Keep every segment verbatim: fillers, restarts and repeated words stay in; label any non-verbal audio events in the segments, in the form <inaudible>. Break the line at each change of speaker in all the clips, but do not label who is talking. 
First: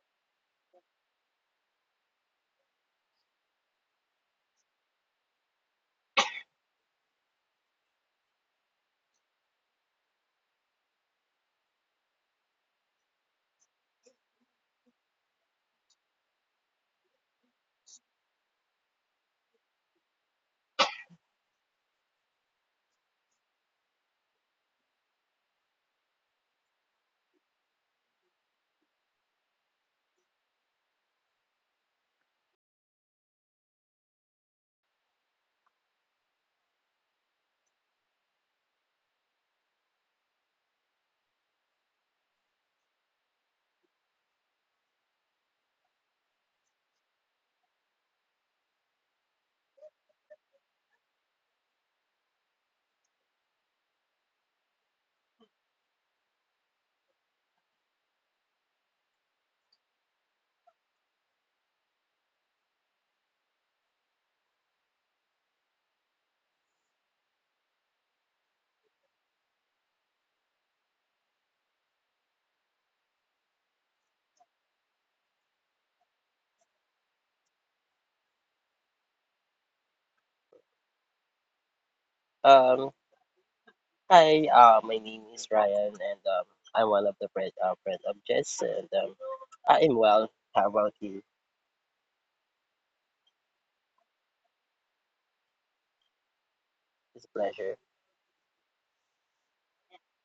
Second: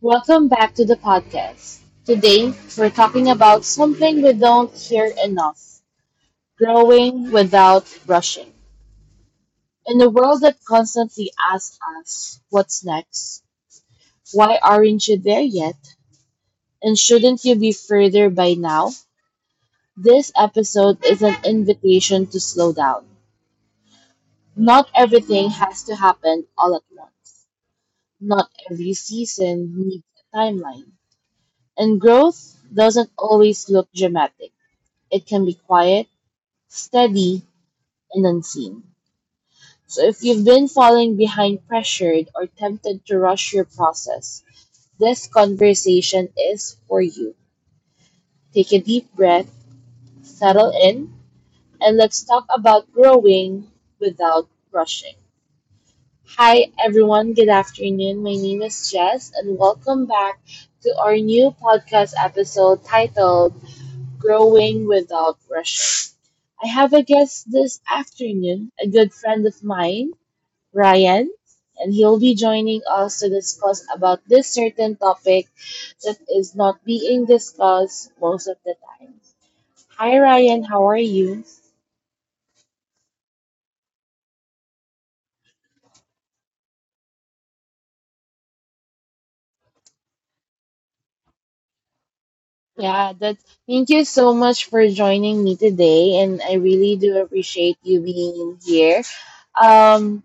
welcome back to the podcast. Today, we're talking about something we don't hear enough, growing without rushing. In a world that constantly asks us, what's next? Why aren't you there yet? And shouldn't you be further by now? This episode is an invitation to slow down. Not everything has to happen all at once, not every season needs a timeline. And growth doesn't always look dramatic. It can be quiet, steady, and unseen. So if you've been falling behind, pressured, or tempted to rush your process, this conversation is for you. Take a deep breath, settle in, and let's talk about growing without rushing. Hi, everyone. Good afternoon. My name is Jess, and welcome back to our new podcast episode titled growing without rushing. I have a guest this afternoon, a good friend of mine, Ryan, and he'll be joining us to discuss about this certain topic that is not being discussed most of the time. Hi Ryan, how are you?
Um, Hi, uh, my name is Ryan, and um, I'm one of the friend, uh, friend of Jess, and um, I'm well. How about you?
Yeah, that thank you so much for joining me today, and I really do
It's a pleasure.
appreciate you being here. Um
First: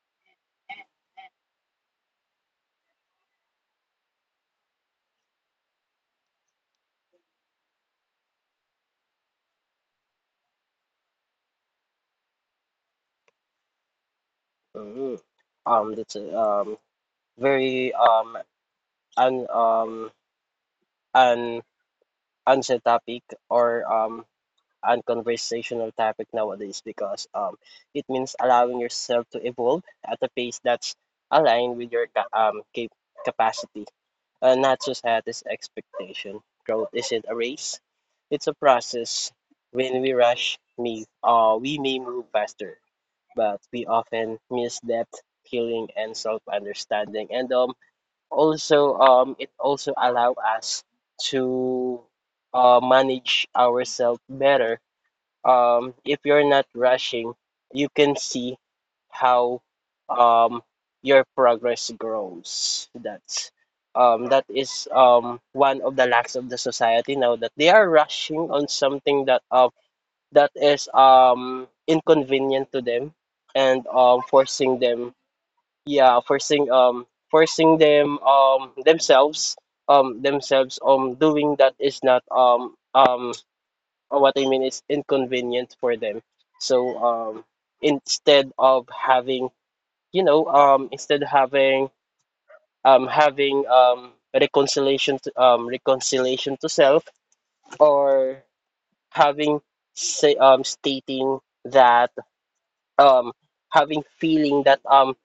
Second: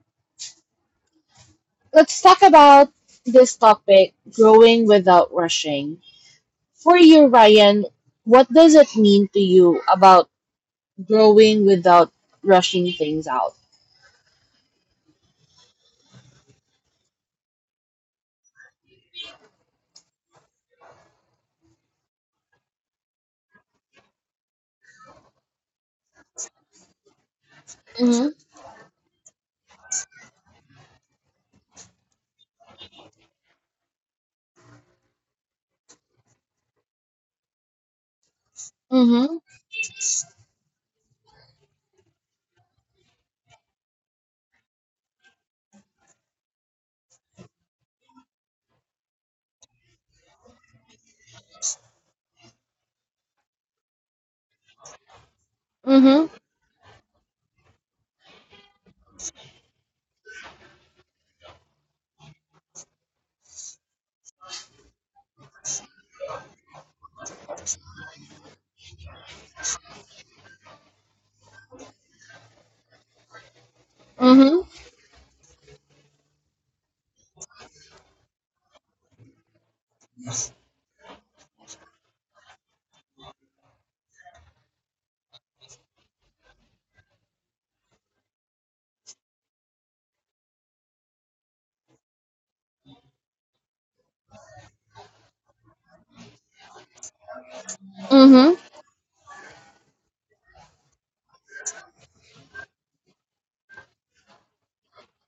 let's talk about this topic, growing without rushing. For you, Ryan, what does it mean to you about growing without rushing things out?
hmm Um, that's a um, very um, un, um, an unsaid topic or um, and conversational topic nowadays, because um it
Mm-hmm.
means allowing yourself to evolve at a pace that's aligned with your ca- um cap- capacity, uh, not society's expectation. Growth isn't a race; it's a process.
Mm-hmm.
When we rush, me, uh, we may move faster, but we often miss depth, healing, and self-understanding. And um, also, um, it also allow us to uh, manage ourselves better. Um, if
Mm-hmm.
you're not rushing, you can see how um, your progress grows. That's um, that is um, One of the lacks of the society now that they are rushing on something that uh, that is um, inconvenient to them and um,
Mm-hmm.
forcing them. Yeah forcing um forcing them um themselves um themselves um doing that is not um um uh, what I mean, is inconvenient for them. So um, instead of having, you know, um, instead of having um, having um, reconciliation to, um, reconciliation to self, or
Mm-hmm.
having say, um, stating that, um, having feeling that um,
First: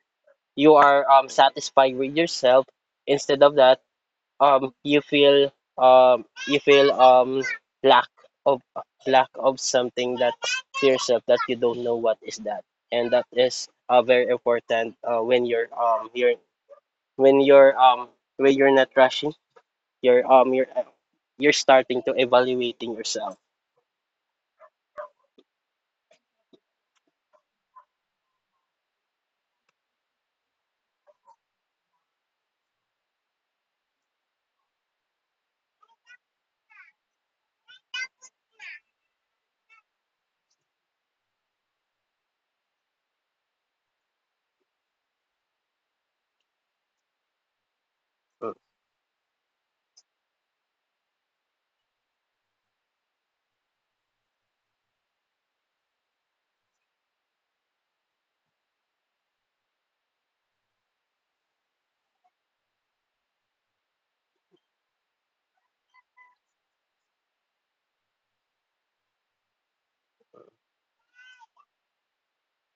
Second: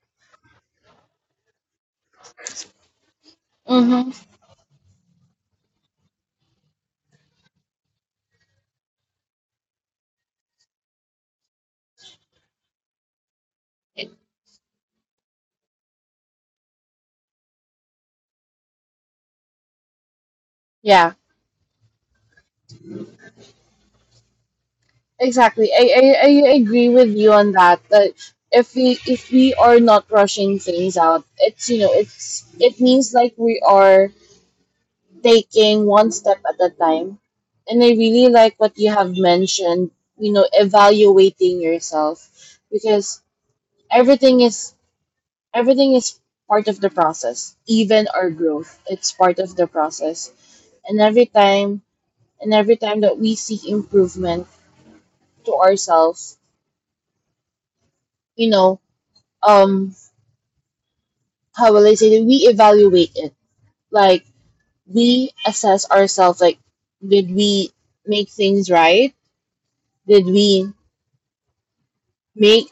you are um, satisfied with yourself, instead of that,
Mm-hmm.
um you feel, um you feel um lack of, lack of something that, to yourself, that you don't know what is that. And that is uh, very important uh, when you're um you're when you're um when you're not rushing, you're um you're uh,
Yeah,
you're starting to evaluating yourself.
exactly. I, I, I agree with you on that. That if we if we are not rushing things out, it's, you know, it's it means like we are taking one step at a time. And I really like what you have mentioned. You know, evaluating yourself, because everything is everything is part of the process. Even our
Mm,
growth, it's part of the process. And every time and every time that we seek improvement to ourselves, you know, um how will I say, that we evaluate it, like we assess ourselves, like, did we make things right? Did we make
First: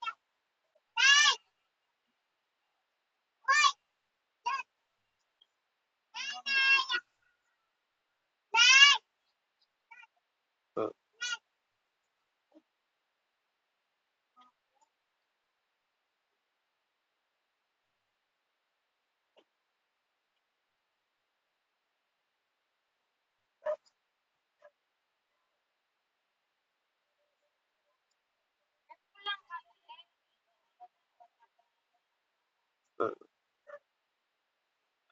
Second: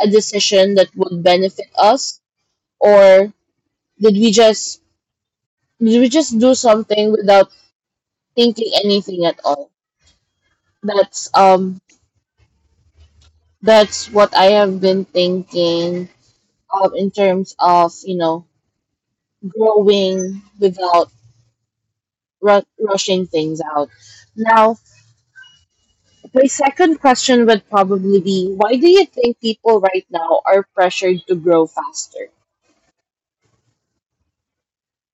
a decision that would benefit us? Or did we just did we just do something without thinking anything at all?
mm,
that's um That's what I have been thinking of in terms of, you know, growing without ru- rushing things out. Now, my second question would probably be, why do you think people right now are pressured to grow faster?
mm.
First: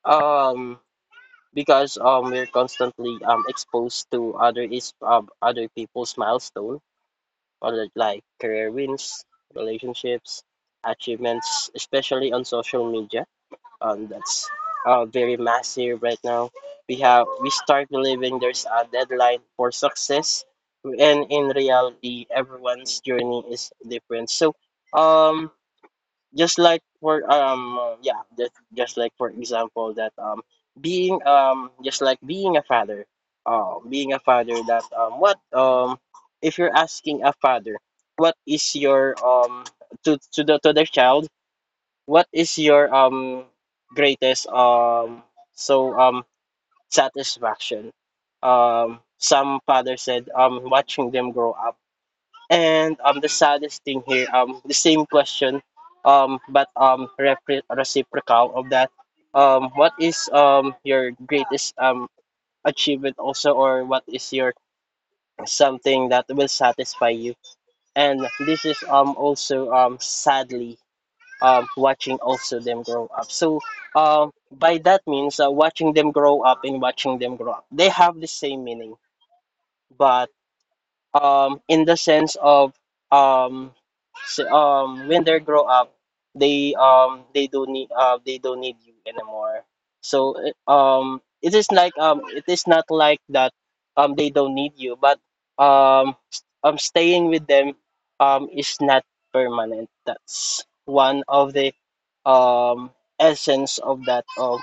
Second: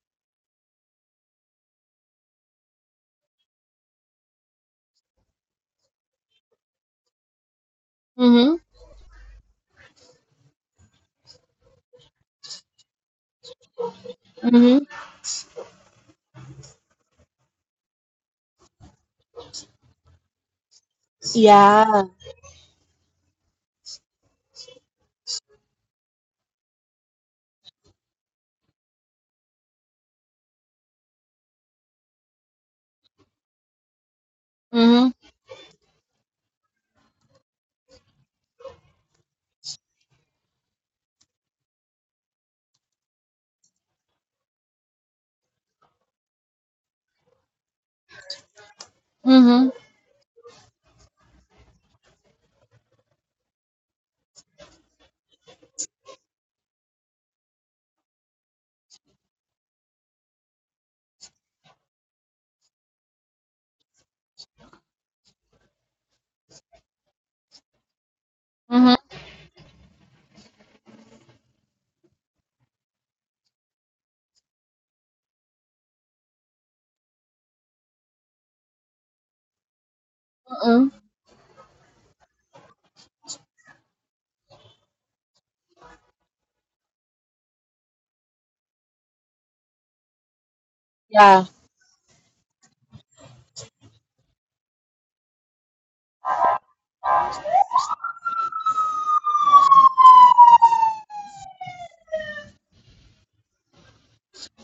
um because um we're constantly um exposed to other is um, other people's milestone, or li- like
Mm-hmm.
career wins, relationships, achievements, especially on social media. Um, that's
Mm-hmm.
uh, very massive right now. We have we start believing there's a deadline for success, and in
Yeah.
reality, everyone's journey is different. So, um, just like for um uh, yeah just just like for example, that um being um just like being a father, uh being a father that
Mm-hmm.
um what um if you're asking a father, what is your um to to the to the child, what is your um greatest um so um satisfaction? Um some
Mm-hmm.
father said um watching them grow up. And um, the saddest thing here, um, the same question, um, but um, repre- reciprocal of that. Um, what is um your greatest um achievement also, or what is your something that will satisfy you? And this is um
Mm-hmm.
also um sadly um watching also them grow up. So um by that means, uh, watching them grow up and watching them grow up, they have the same meaning, but
Mm-hmm.
um in the sense of um s- um when they grow up, they um they don't need, uh they don't need you anymore. So it- um
Yeah.
it is like um it is not like that, um they don't need you, but um s- um staying with them um is not permanent. That's one of the um essence of that. Of,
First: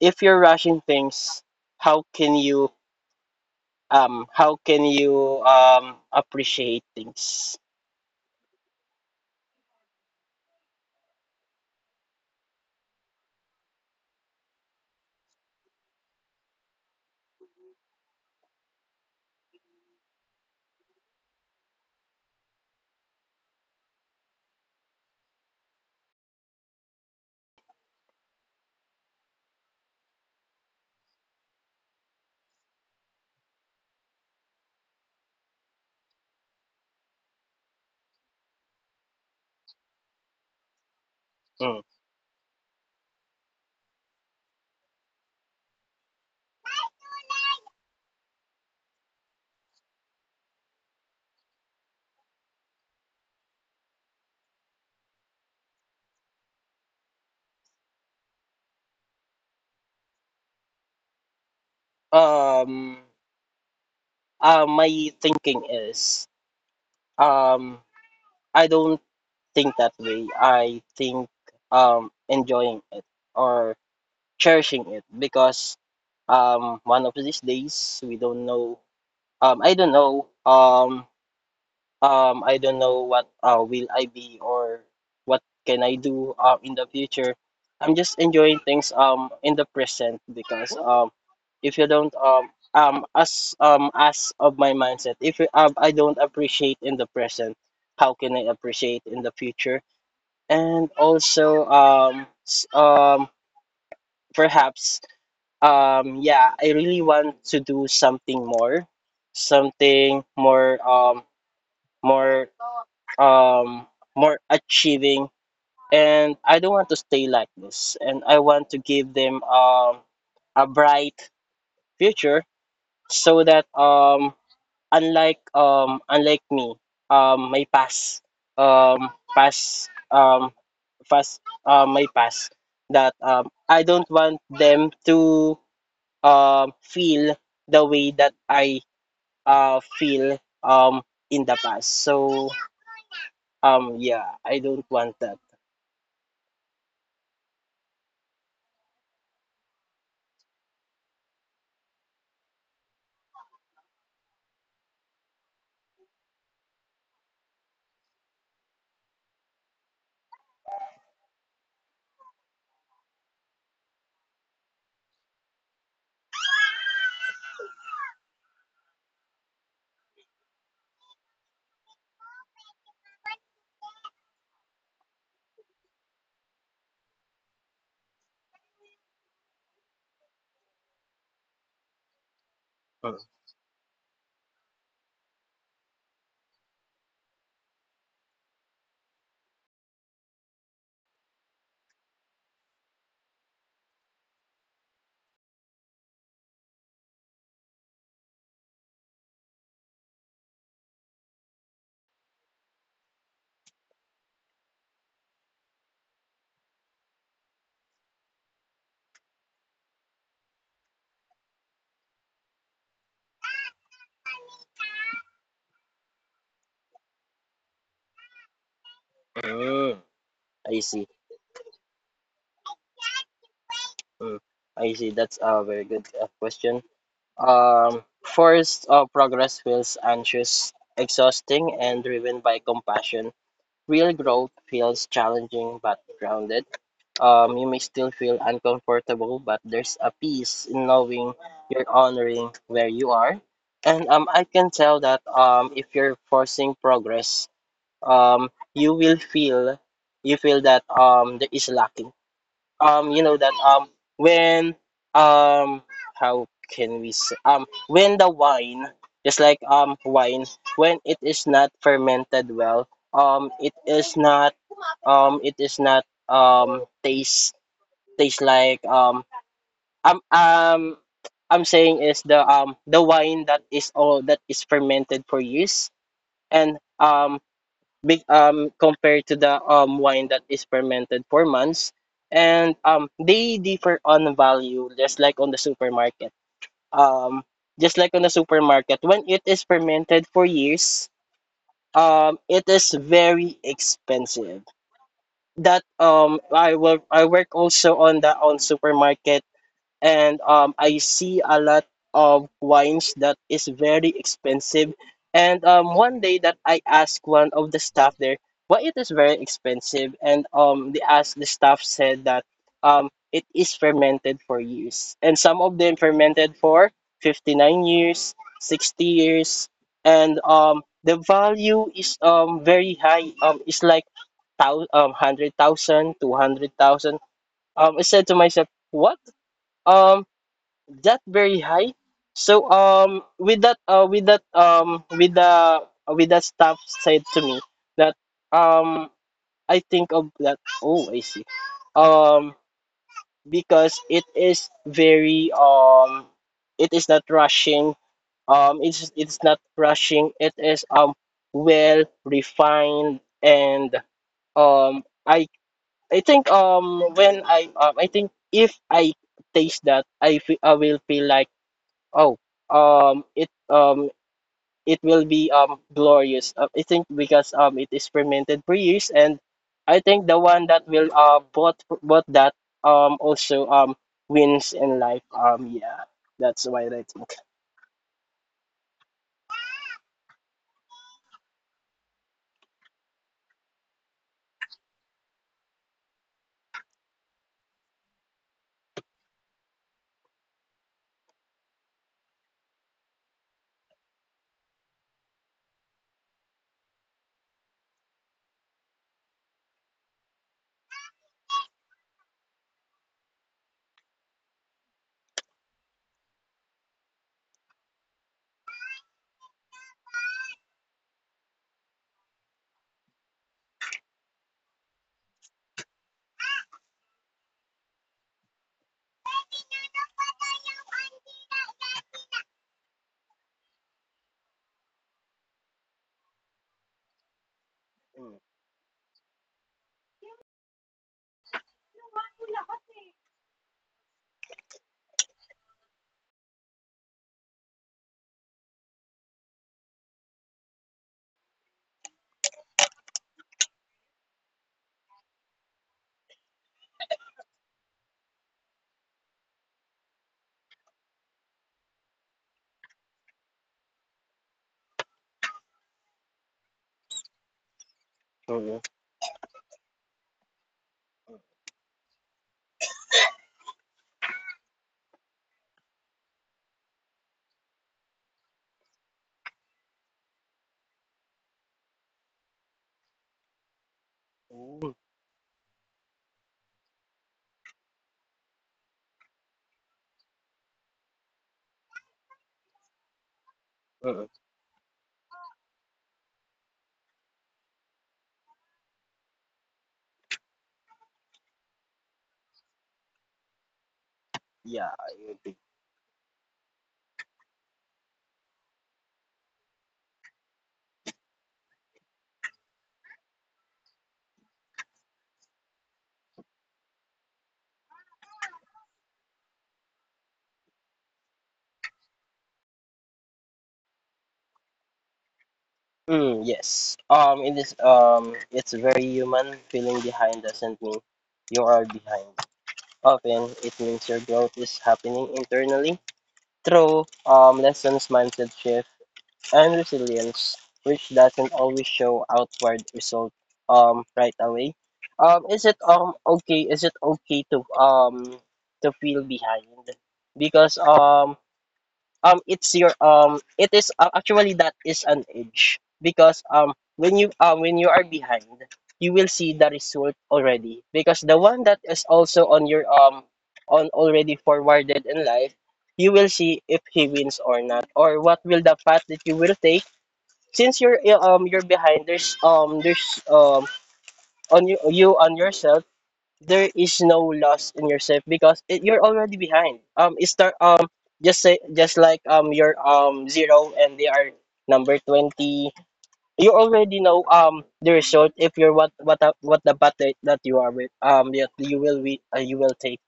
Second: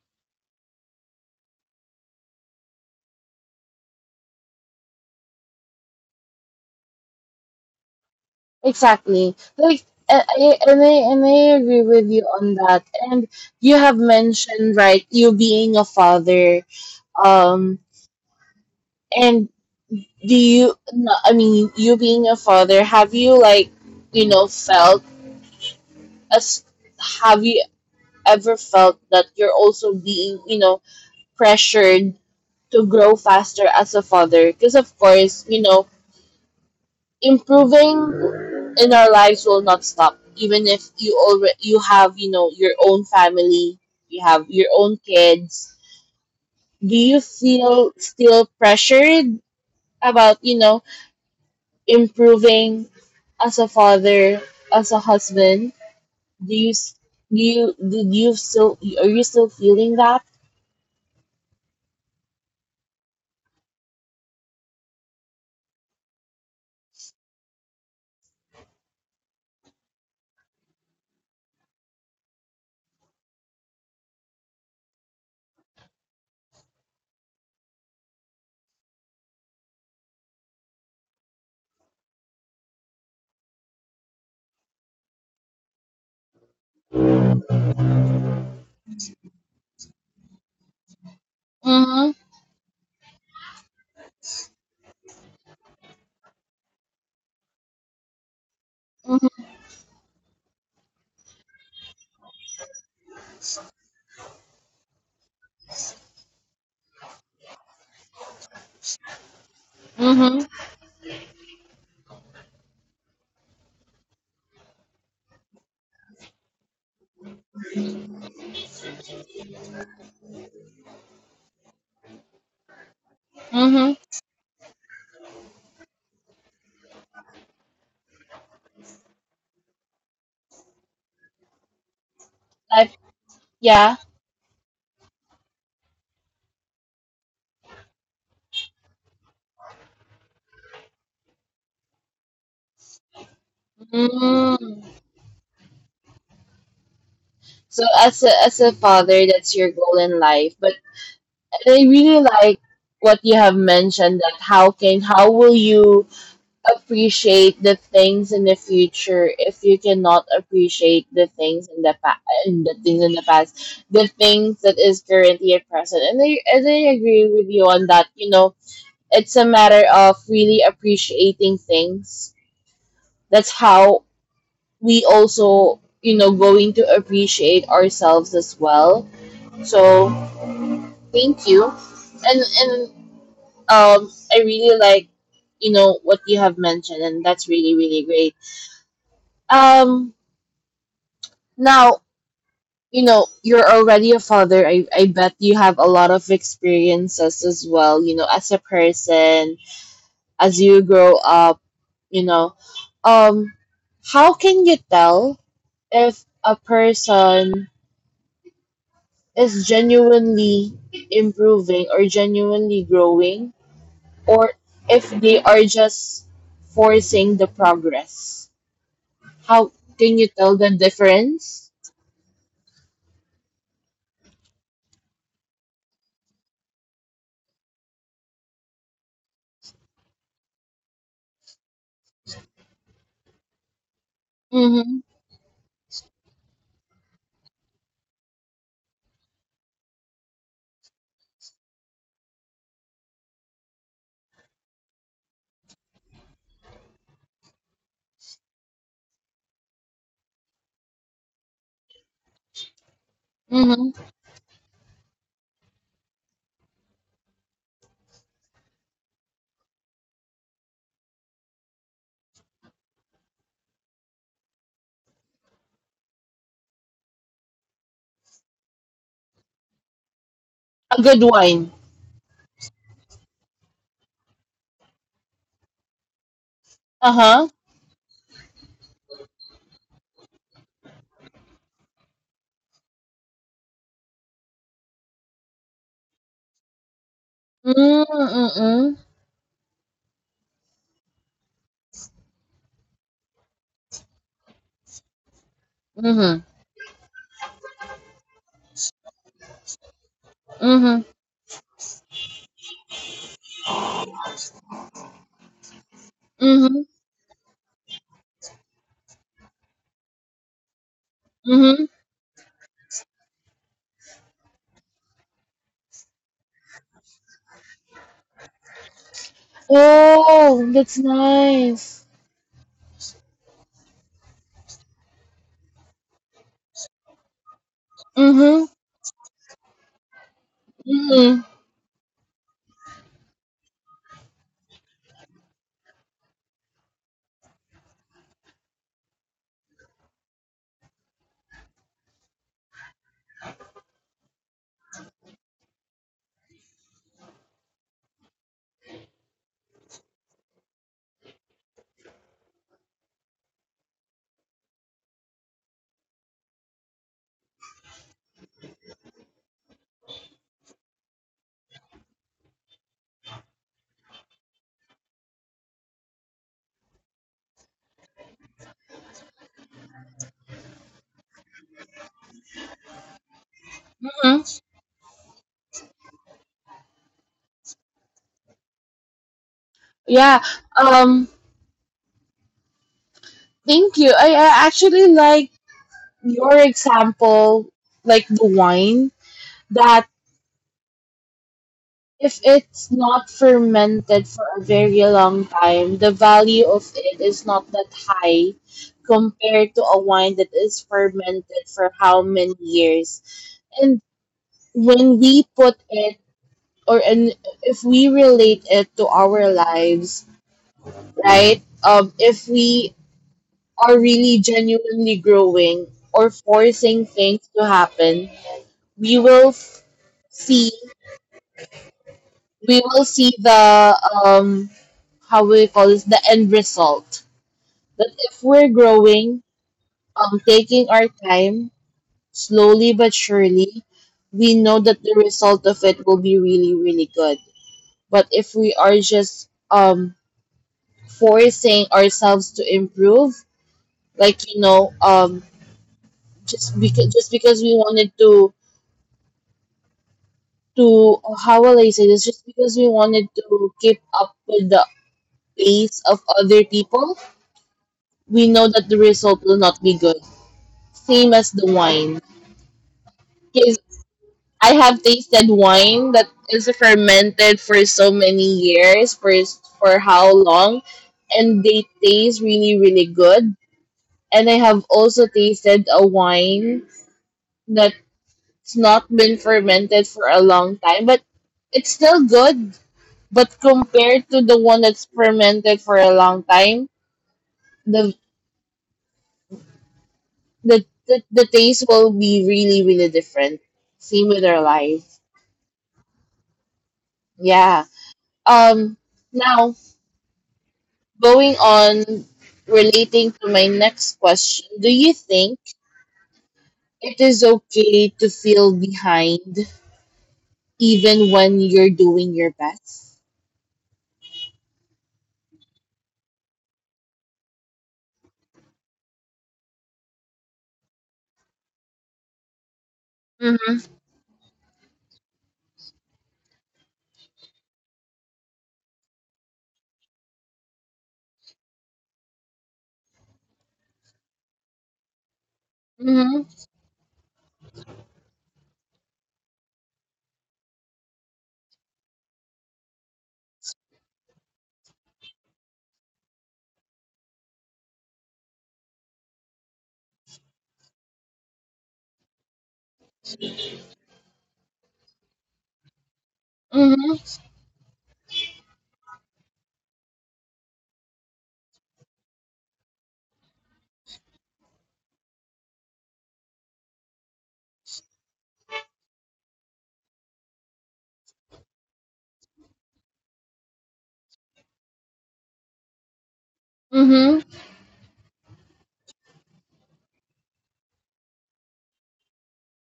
if you're rushing things, how can you um how can you um appreciate things?
Exactly. Like, I, I, and I and I agree with you on that. And you have mentioned, right, you being a father. Um, And do you, no, I mean, you being a father, have you, like, you know, felt as, have you ever felt that you're also being, you know, pressured to grow faster as a father? Because, of course, you know, improving in our lives will not stop. Even if you already,
Mm.
you have, you know, your own family, you have your own kids. Do you feel still pressured about, you know, improving as a father, as a husband? Do you s- do you do you still are you still feeling that?
um uh, my thinking is, um i don't think that way. I think um enjoying it or cherishing it, because um one of these days we don't know. um i don't know um um I don't know what, uh will I be, or what can I do uh, in the future. I'm just enjoying things um in the present, because um if you don't
Mhm.
um um as um as of my mindset, if you, um, I don't appreciate in the present, how can I appreciate in the
Mhm.
future? And also um s- um perhaps, um yeah, I really want to do something more, something
Mhm.
more um more um, more achieving. And I don't want to stay like this. And I want to give them um, a bright future, so that
Mhm.
um, unlike um, unlike me, um, my past um, past um, past uh, my past,
Like,
that um, I
yeah.
don't want them to um, feel the way that I uh, feel um, in the past. So um, yeah, I
Mm.
don't want that.
So as a as a father, that's your goal in life. But I really like what you have mentioned, that how can, how will you appreciate the things in the future if you cannot appreciate the things in the past, and the things in the past, the things that is currently at present. And I, and I agree with you on that. You know, it's a matter of really appreciating things. That's how we also, you know, going to appreciate ourselves as well. So thank you. And and um I really like, you know, what you have mentioned, and that's really, really great. um Now, you know, you're already a father. I, I bet you have a lot of experiences as well, you know, as a person, as you grow up, you know. Um, how can you tell if a person is genuinely improving or genuinely growing, or if they are just forcing the progress? How
Mm,
can you tell the
I see.
difference?
Mm, I see. That's a very good uh, question. Um, first, uh, progress feels anxious, exhausting, and driven by compassion. Real growth
Mm-hmm.
feels challenging but grounded. Um, you may still feel uncomfortable, but there's a peace in knowing you're honoring where you are. And um, I can tell that um, if you're forcing progress, um, you will feel you feel that um, there is lacking. Um you know that um
Mm-hmm.
when um how can we say, um when the wine, just like um wine, when it is not fermented well, um it is not, um it is not um taste, taste like um um um
A good
I'm
wine.
saying is the um the wine that is all that is fermented for years, and um
Uh-huh.
big um compared to the um wine that is fermented for months, and um they differ on value, just like on the supermarket. Um just like
Mm,
on the supermarket,
mm-mm.
when it is fermented for years, um it is very expensive. that um
Mm.
i will i work also on the on supermarket, and um, I
Mhm.
see a lot of wines that is very expensive. And um, one day that I
Mhm. Mhm.
asked one of the staff there why it is very expensive, and um, they asked the staff
Mhm.
said that um, it is fermented for years, and some of them fermented for fifty nine years, sixty years, and um,
Oh,
the
that's
value is
nice.
um very high. Um, it's like thou um one hundred thousand, two hundred thousand. Um, I said to
Mm.
myself,
Mhm.
what? um that very
Mhm.
high. So um with that uh with that um with the, uh, with that staff said to me that um I think of that, oh, I see, um because it is very um it is not rushing, um it's it's not rushing, it is um well refined. And um I I think um when I um I think, if I taste that, I fe- I will feel like, oh, um, it um it will be um glorious. Uh, I think because um it is fermented for years, and I think the one that will uh bought bought that um also um
Mhm.
wins in life. Um, yeah, that's why I think.
Yeah. Um. Thank you. I, I actually like your example, like the wine. That if it's not fermented for a very long time, the value of it is not that high compared to a wine that is fermented for how many years. And when we put it, or, and if we relate it to our lives, right? Um, if we are really genuinely growing or forcing things to happen, we will f- see, we will see the, um, how we call this, the end result. That if we're growing, um, taking our time slowly but surely, we know that the result of it will be really, really good. But if we are just, um, forcing ourselves to improve, like, you know, um, just because just because we wanted to to how will I say this, just because we wanted to keep up with the pace of other people, we know
Mm,
that the result will not be good, same as the wine. Because I have tasted wine that is fermented for so many years, for for how long, and they taste really, really good. And I have
mm,
also tasted a wine that, it's not been fermented for a long time, but it's still good. But
mm,
compared to the one that's fermented for a long time, the the the, the taste will be really, really different. Same with our
yeah,
life.
I agree.
Yeah. Um. Now, going on, relating to my next question, do you think it is okay to feel behind even when you're doing your best?
Mm, yes. Um, it is um it's very human. Feeling behind doesn't mean you are behind. Often it
Mm-hmm.
means your growth is happening internally through um, lessons, mindset shift, and resilience, which doesn't always show outward result um, right away. Um, is it um
Mm-hmm.
okay? Is it okay to um to feel behind? Because um um it's your um it is, uh, actually, that is an edge, because um when you um when you are behind you will see the result already, because the one that is also on your um on, already forwarded in life, you will see if he wins or not, or what will the path that you will take. Since you're uh, um you're behind, there's um there's um on you, you on yourself, there is no loss in yourself, because it, you're already behind. Um, it start um Just say, just like um you're um zero and they are number twenty. You already know
Mm-hmm.
um the result, if you're, what what a- what the bat that, that you are with, um that you will be, uh, you will take.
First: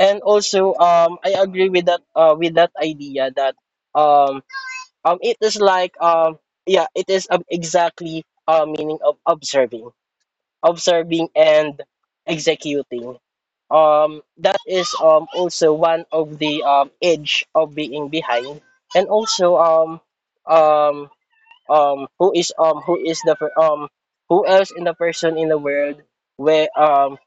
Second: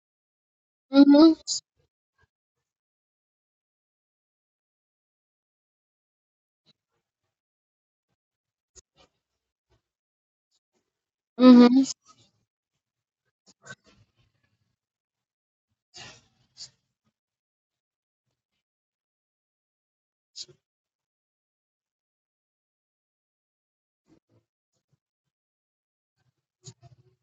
And also um
Mm-hmm.
I agree with that, uh with that idea that um um it is like, um yeah, it is, um, exactly, uh meaning of observing, observing and
Mm-hmm.
executing. Um, that is um, also one of the um, edge of being behind. And also um, um, um, who is um, who is the per- um, who else in the person in the world where um,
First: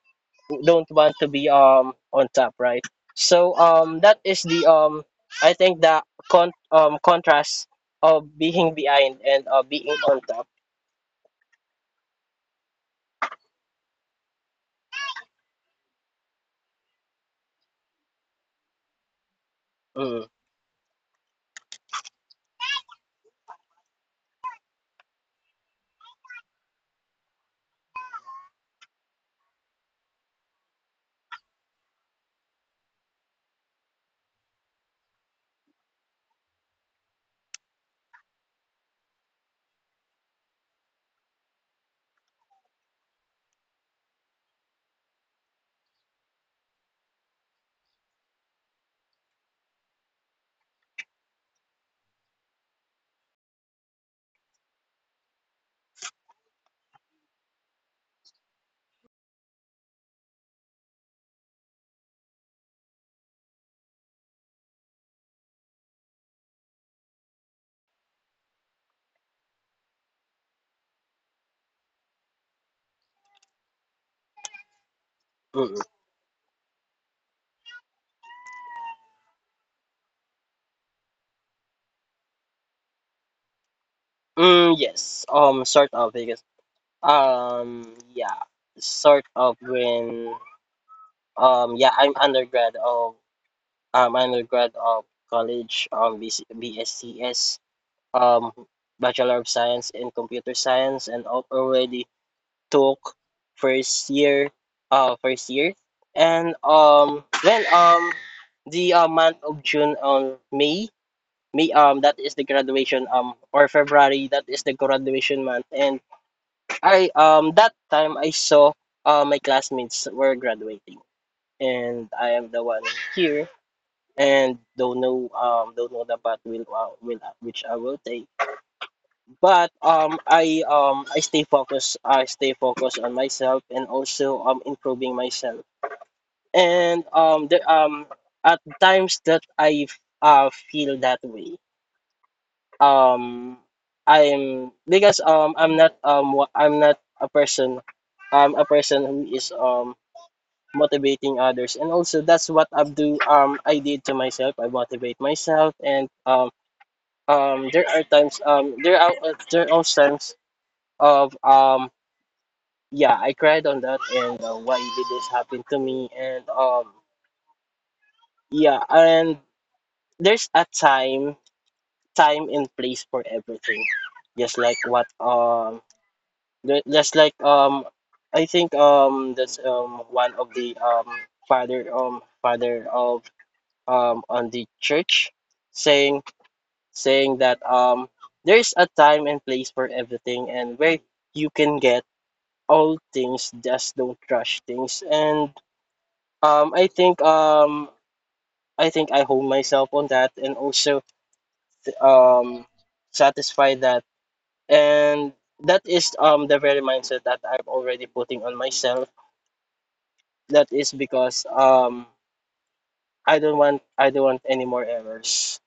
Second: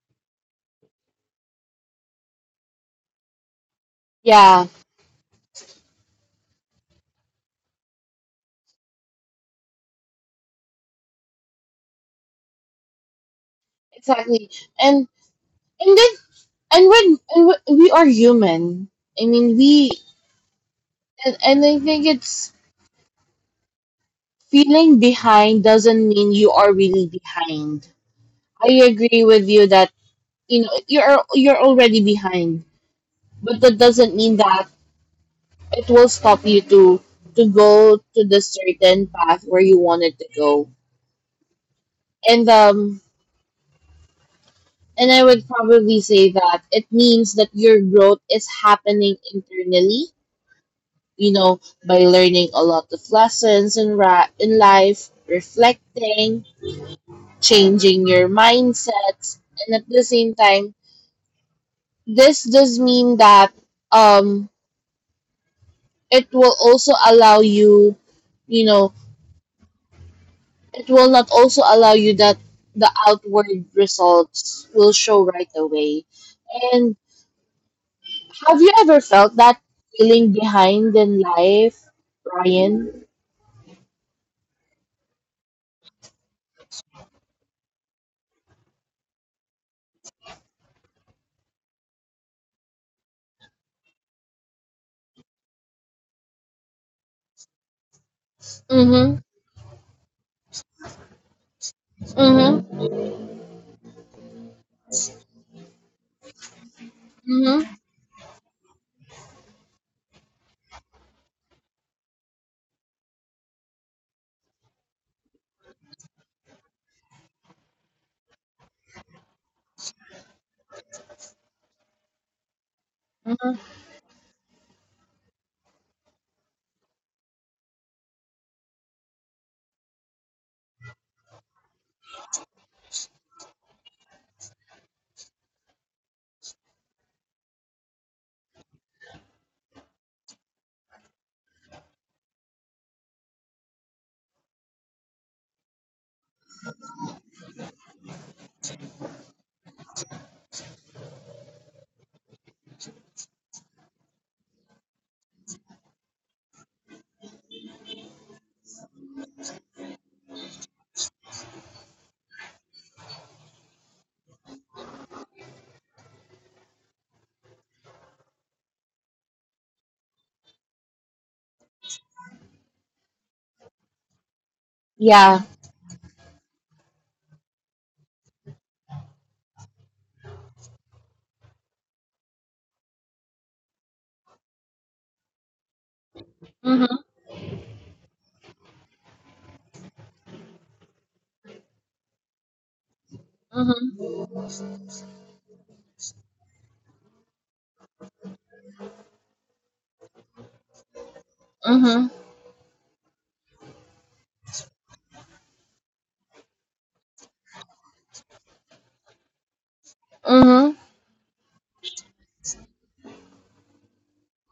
don't want to be um, on top, right? So um, that is the
Yeah,
um, I think the con- um, contrast of being behind and uh, being on top.
exactly. And and then and when and when- we are human. I mean, we
Mm,
and, and I think it's, feeling behind doesn't mean you are really behind. I agree with you that, you know, you're you're already behind, but that doesn't mean that it will stop you to to go to the certain path where you wanted to go. And um and I would probably say that it means that your growth is happening internally, you know, by learning a lot of lessons in, ra- in life, reflecting, changing your mindsets, and at the same time, this does mean that, um, it will also allow you, you know, it will not also allow you that the outward results will show right
mm,
away. And have you ever felt that, feeling behind in life, Ryan?
mm, yes, um, sort of. Um, yeah, sort of, when um yeah, I'm undergrad of um undergrad of college, um B C, um
Mm-hmm.
Bachelor of Science in Computer Science, and al- already
Mm-hmm.
took first year, uh first year, and um then um the uh, month of June, on May May um that is the graduation, um or February, that is the graduation month. And I um that time I saw uh, my classmates were graduating, and I am the one here
Mm-hmm.
and don't know um don't know the path will uh, will uh, which I will take. But um I um I stay focused, I stay focused on myself and also um improving myself. And um the um at times that I uh, feel that way, um I'm because um I'm not um wa- I'm not a person. I'm a person who is um motivating others, and also that's what I do. um I did to myself. I motivate myself, and um um there are times, um there are uh, there are times of um yeah, I cried on that, and uh, why did this happen to me? And um yeah, and there's a time time and place for everything, just like what
Yeah.
um Ju- Just like um, I think um that's um one of the um father um father of, um on the church, saying saying that, um there's a time and place for everything, and where you can get all things, just don't rush
Mm-hmm.
things. And um I think um I think I hold myself on that, and also um
Mm-hmm.
satisfy that, and that is um the very mindset that I'm already putting on myself. That is because
Mm-hmm.
um I don't want I don't want any more errors.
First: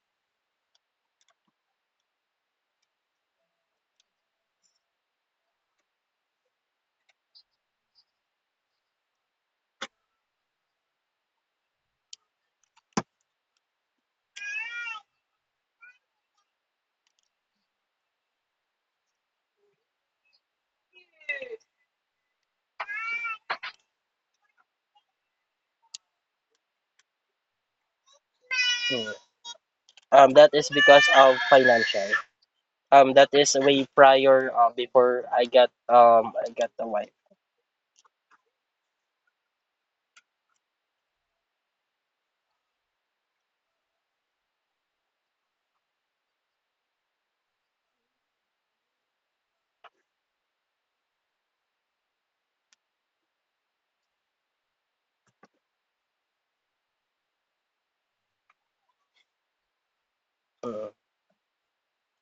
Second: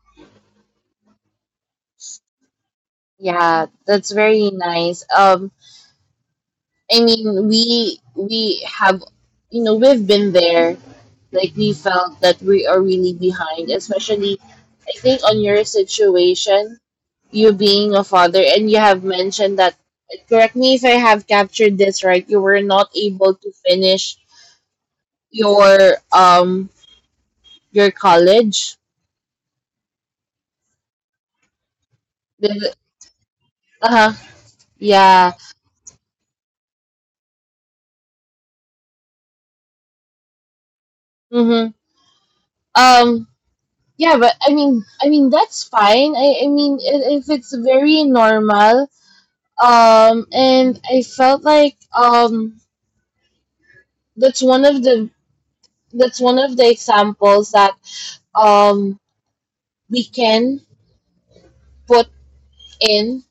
Yeah, that's very nice. Um, I mean, we we have, you know, we've been there. Like, we felt that we are really behind, especially, I think, on your situation, you being a father, and you have mentioned that. Correct me if I have captured this right. You were not able to finish your, um, your college.
Mm. Um, that is because of financial.
Uh
Um, that
huh.
is way prior
Yeah.
uh, before I got um I got the wife.
Mm-hmm. Um. Yeah, but I mean, I mean that's fine. I, I mean, i- if it's very normal, um, and I felt like, um, that's one of the that's one of the examples that, um, we can
Mm,
put in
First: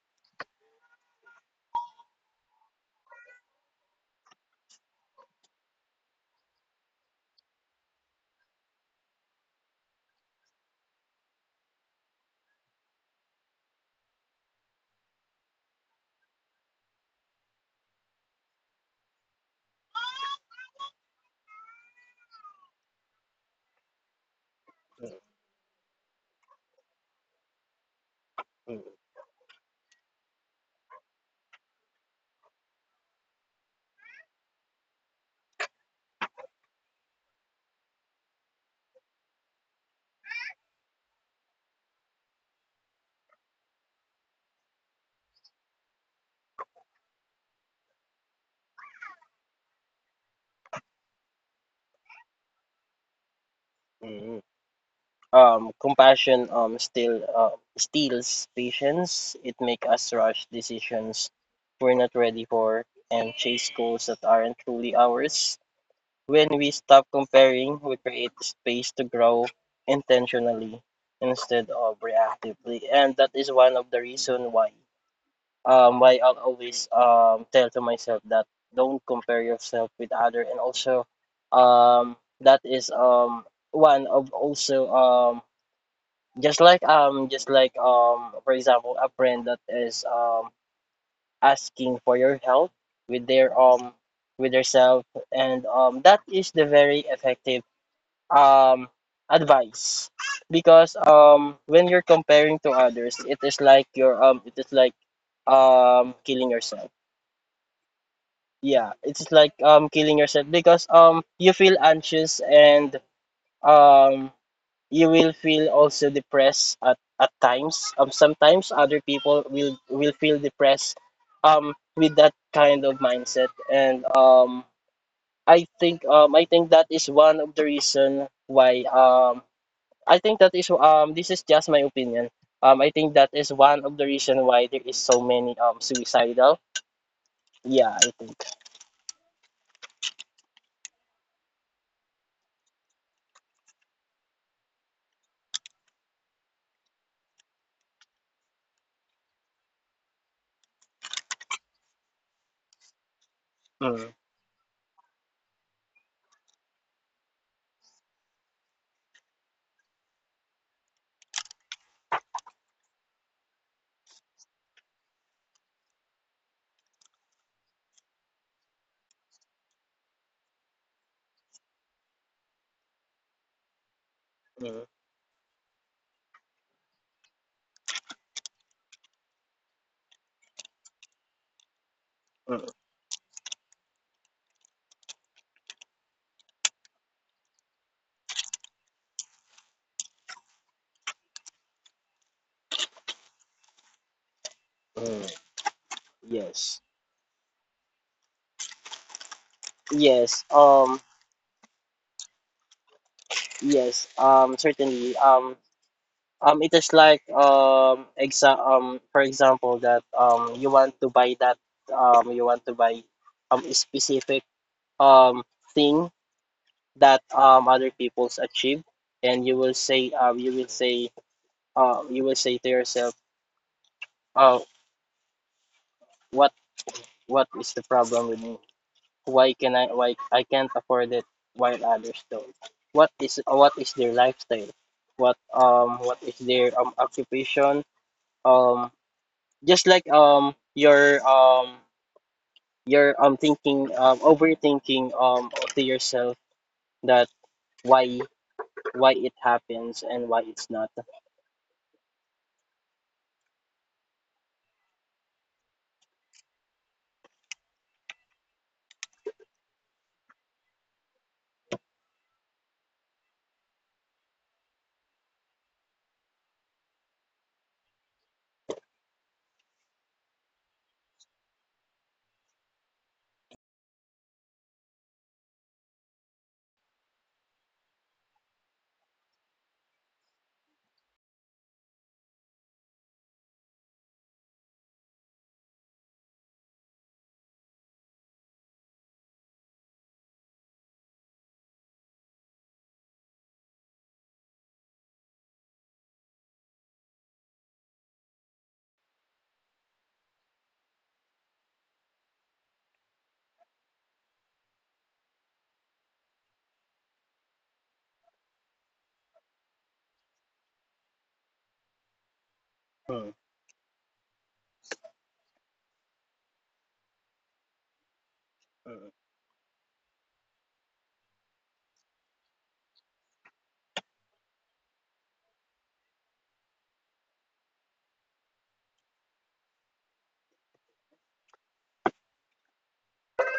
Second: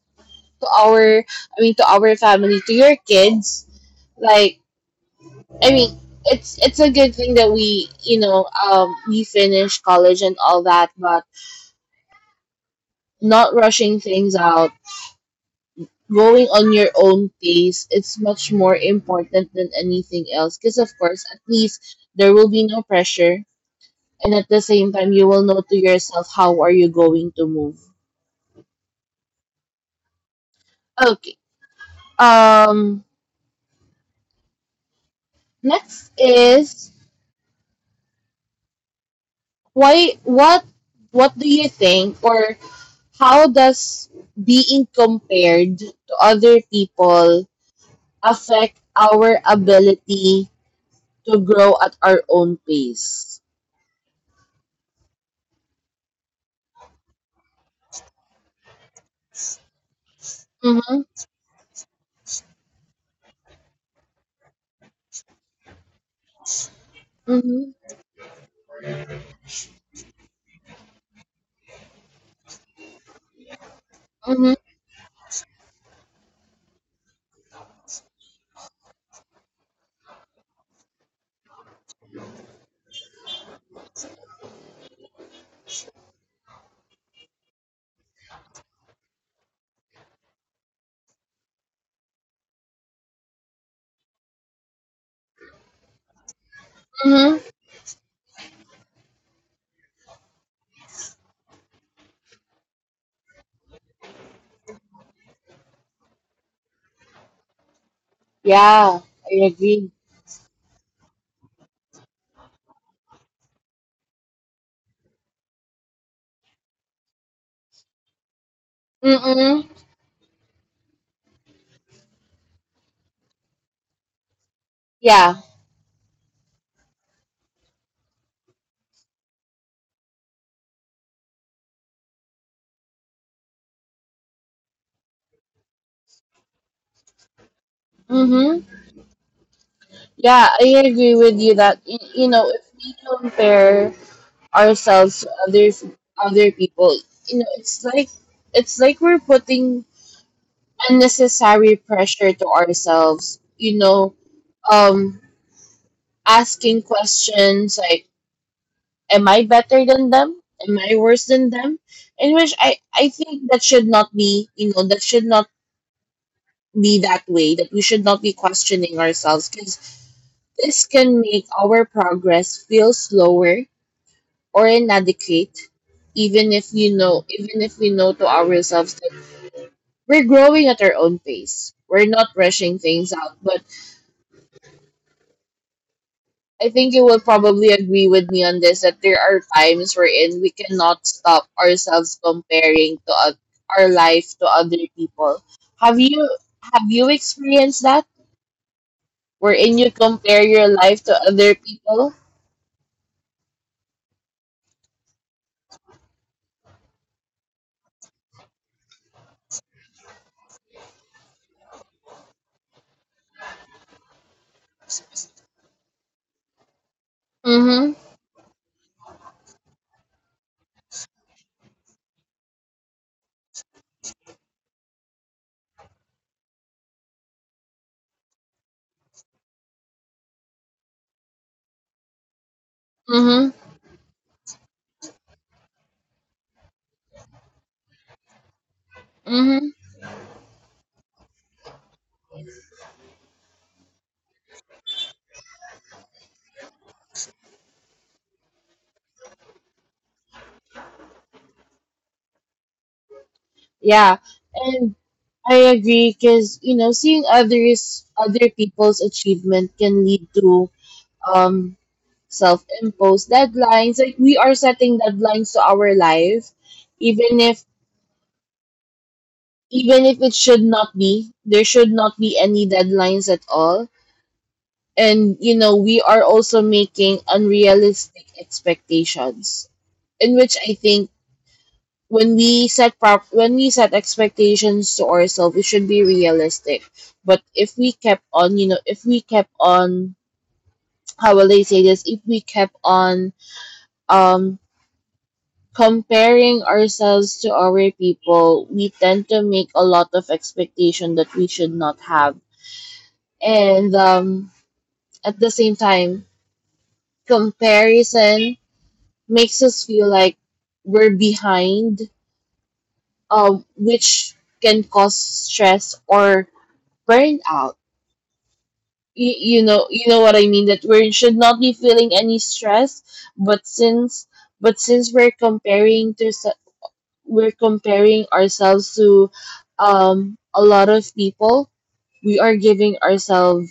to our, I mean, to our family, to your kids. Like, I mean, it's it's a good thing that we, you know, um, we finish college and all that, but not rushing things out, going on your own pace, it's much more important than anything else, because of course, at least there will be no pressure, and at the same time you
mm,
will know to yourself how are you going to move.
mm,
Okay, um, next is, why what what do you think, or how does being compared to other people affect our ability to grow at our own pace?
mm. Um, compassion um still uh, steals patience. It make us rush
Mm-hmm.
decisions we're not ready for, and chase goals that aren't truly ours. When we stop comparing,
Mm-hmm.
we create space to grow intentionally instead of reactively, and that is one of the
Mm-hmm.
reason why um why I'll always um tell to myself that don't compare yourself with other, and also um that is um one of also, um just like um just like um for example, a friend that is um asking for your help with their um with their self, and um that is the very
Mm-hmm.
effective um advice, because um when you're comparing to others, it is like you're um it is like um killing yourself.
Yeah,
Yeah,
I
it's like
agree.
um killing yourself, because um you feel anxious, and um you will feel also depressed at, at times. Um sometimes other
Mm-mm.
people will will feel depressed um with that kind of mindset, and um
Yeah.
I think um I think that is one of the reason why um I think that is, um this is just my opinion. Um, I think that is one of the reason why there is so many um suicidal. Yeah, I think.
Mm-hmm. Yeah, I agree with you that, y- you know, if we compare ourselves to others, other people, you know, it's like, it's like we're putting unnecessary pressure to ourselves. You know,
Mm,
um, asking questions like, "Am I better than them? Am I worse than them?" In which I I think that should not be. You know, that should not be that way. That we should not be questioning ourselves, 'cause this can make our progress feel slower or
mm,
inadequate, even if, you know, even if we know to ourselves that we're growing at our own pace. We're not rushing
mm,
things out. But I think you will probably agree with me on this, that there are times wherein we cannot stop ourselves comparing to oth- our life to other
mm.
people. Have you, have
Yes.
you experienced that? Wherein you compare
Yes.
your life
Um.
to other people?
Yes. Um. Certainly. Um. Um. It is like um. Exa- um. For example, that um. You want to buy that. Um. You want to buy um a specific um thing that um
Mm-hmm.
other people's achieve, and you will say um you will say uh, you will say to yourself, "Oh, what what is the problem with me? Why can I why I can't afford it while others don't? What is
Mm-hmm.
what is their lifestyle? What um what is their um occupation? Um,
Mm-hmm.
just like um your um your um thinking, um overthinking um to yourself that why why it happens and why it's not.
Yeah, and I agree, because, you know, seeing others, other people's achievement can lead to, um, self-imposed deadlines. Like, we are setting deadlines to our life, even if, even if it should not be. There should not be any deadlines at all. And you know we are also making unrealistic expectations, in which I think when we set prop when we set expectations to ourselves, it should be realistic. But if we kept on, you know, if we kept on, <tsk> how will I say this? If we kept on, um, comparing ourselves to our people, we tend to make a lot of expectation that we should not have, and um, at the same time, comparison makes us feel like we're behind,
Hmm,
um, which can cause stress or burnout.
hmm,
You, you know, you know what I mean. That we should not be feeling any stress, but since but since we're comparing to se- we're comparing ourselves to um a lot of people, we are giving ourselves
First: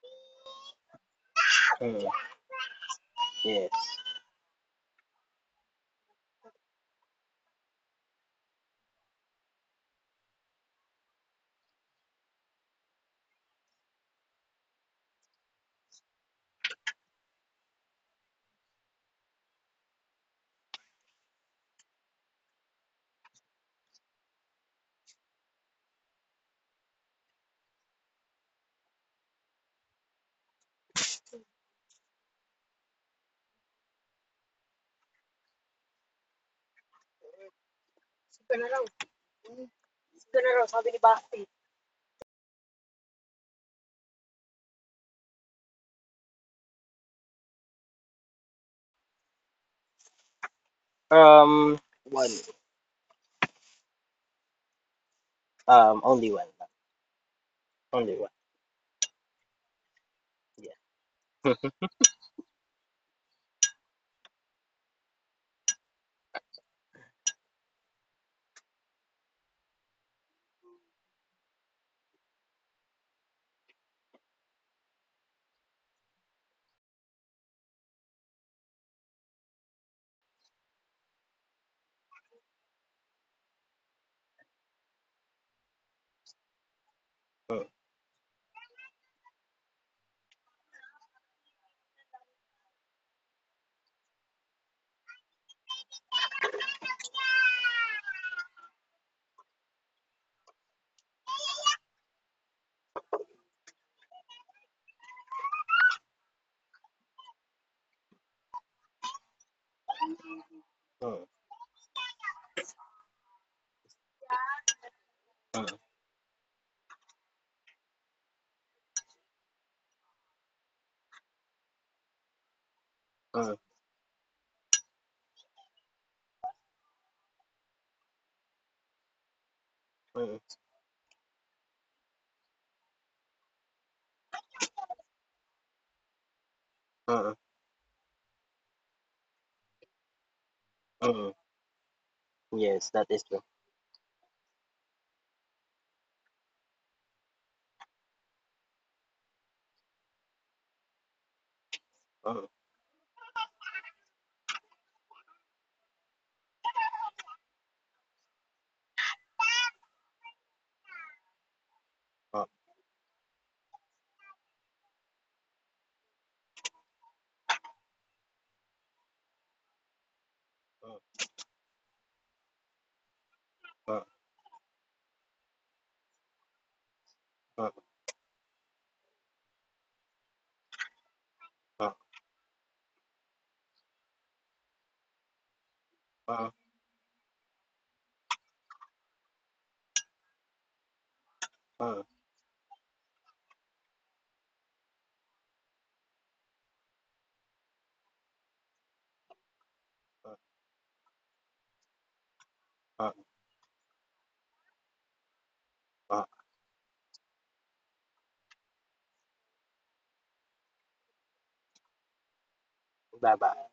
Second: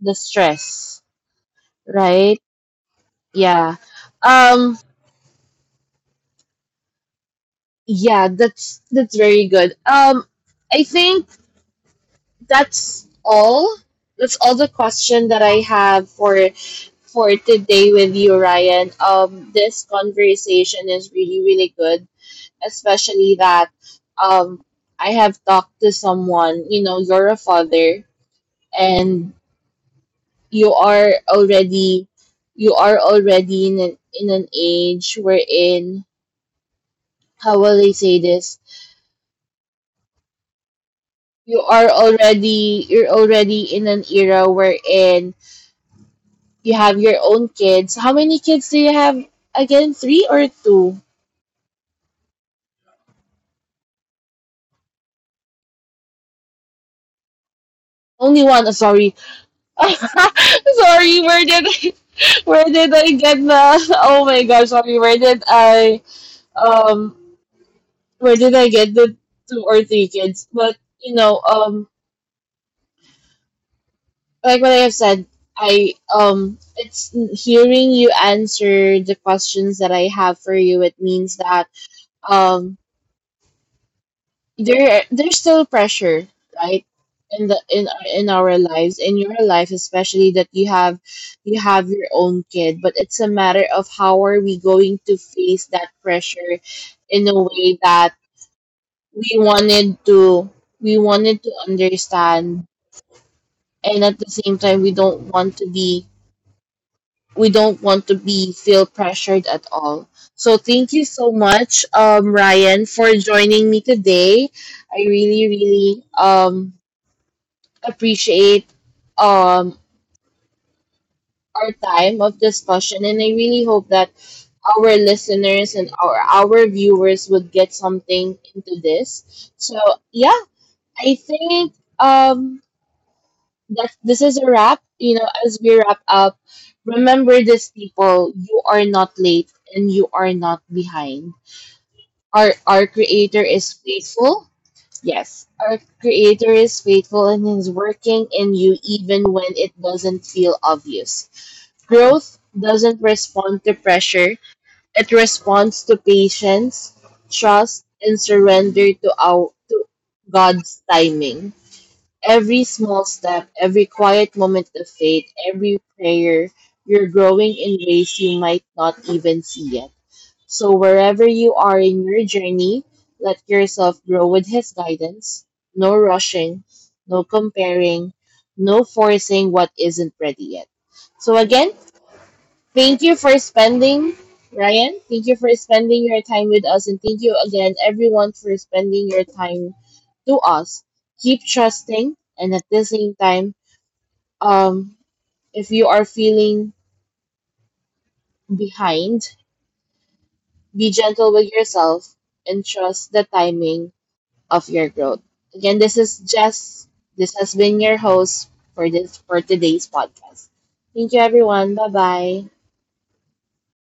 the stress,
hmm.
right?
Yes.
Yeah. Um. Yeah. That's that's very good. Um. I think that's all. That's all the question that I have for for today with you, Ryan. Um, this conversation is really, really good, especially that um, I have talked to someone, you know, you're a father and you are already you are already in an, in an age wherein how will I say this? You are already you're already in an era wherein you have your own kids. How many kids do you have again? Three or two?
Um one um only one, only one.
Only one. uh, Sorry, <laughs> sorry, where did
<laughs>
I, where did I get the? Oh my gosh, sorry, where did I um where did I get the two or three kids? But you know, um, like what I have said, I um, it's hearing you answer the questions that I have for you. It means that um, there there's still pressure right in the in our- in our lives, in your life, especially that you have you have your own kid, but it's a matter of how are we going to face that pressure in a way that we wanted to we wanted to understand, and at the same time we don't want to be we don't want to be feel pressured at all. So thank you so
Uh,
much, um Ryan, for joining me today. I really,
uh,
really um appreciate um our time of discussion, and I really hope that our listeners and our our viewers would get something into this. So yeah,
uh,
I think um that this is a wrap. You know, as we wrap up,
uh,
remember
uh,
this people, you are not late and you are not behind.
uh.
Our our
Yes, that
creator
is true.
is faithful. Yes, our creator is faithful and is working in you even when it doesn't feel obvious. Growth
Uh,
doesn't respond to pressure, it responds to patience, trust, and surrender to, our, to God's timing. Every
uh,
small step, every quiet moment of faith, every prayer, you're growing in ways you might not even see yet. So, wherever
uh,
you are in your journey, let yourself
uh,
grow with His guidance. No rushing, no
uh, uh,
comparing, no forcing what isn't ready yet. So again,
uh,
thank you for spending, Ryan. Thank you for spending your time with us. And thank you again, everyone, for spending your time to us. Keep
uh,
trusting.
uh,
And at the same time, um, if you are feeling behind, be gentle with yourself and trust the
uh.
timing of your growth. Again, this is
uh.
Jess. This has been your host for this for today's podcast. Thank you, everyone. Bye bye.
Bye bye.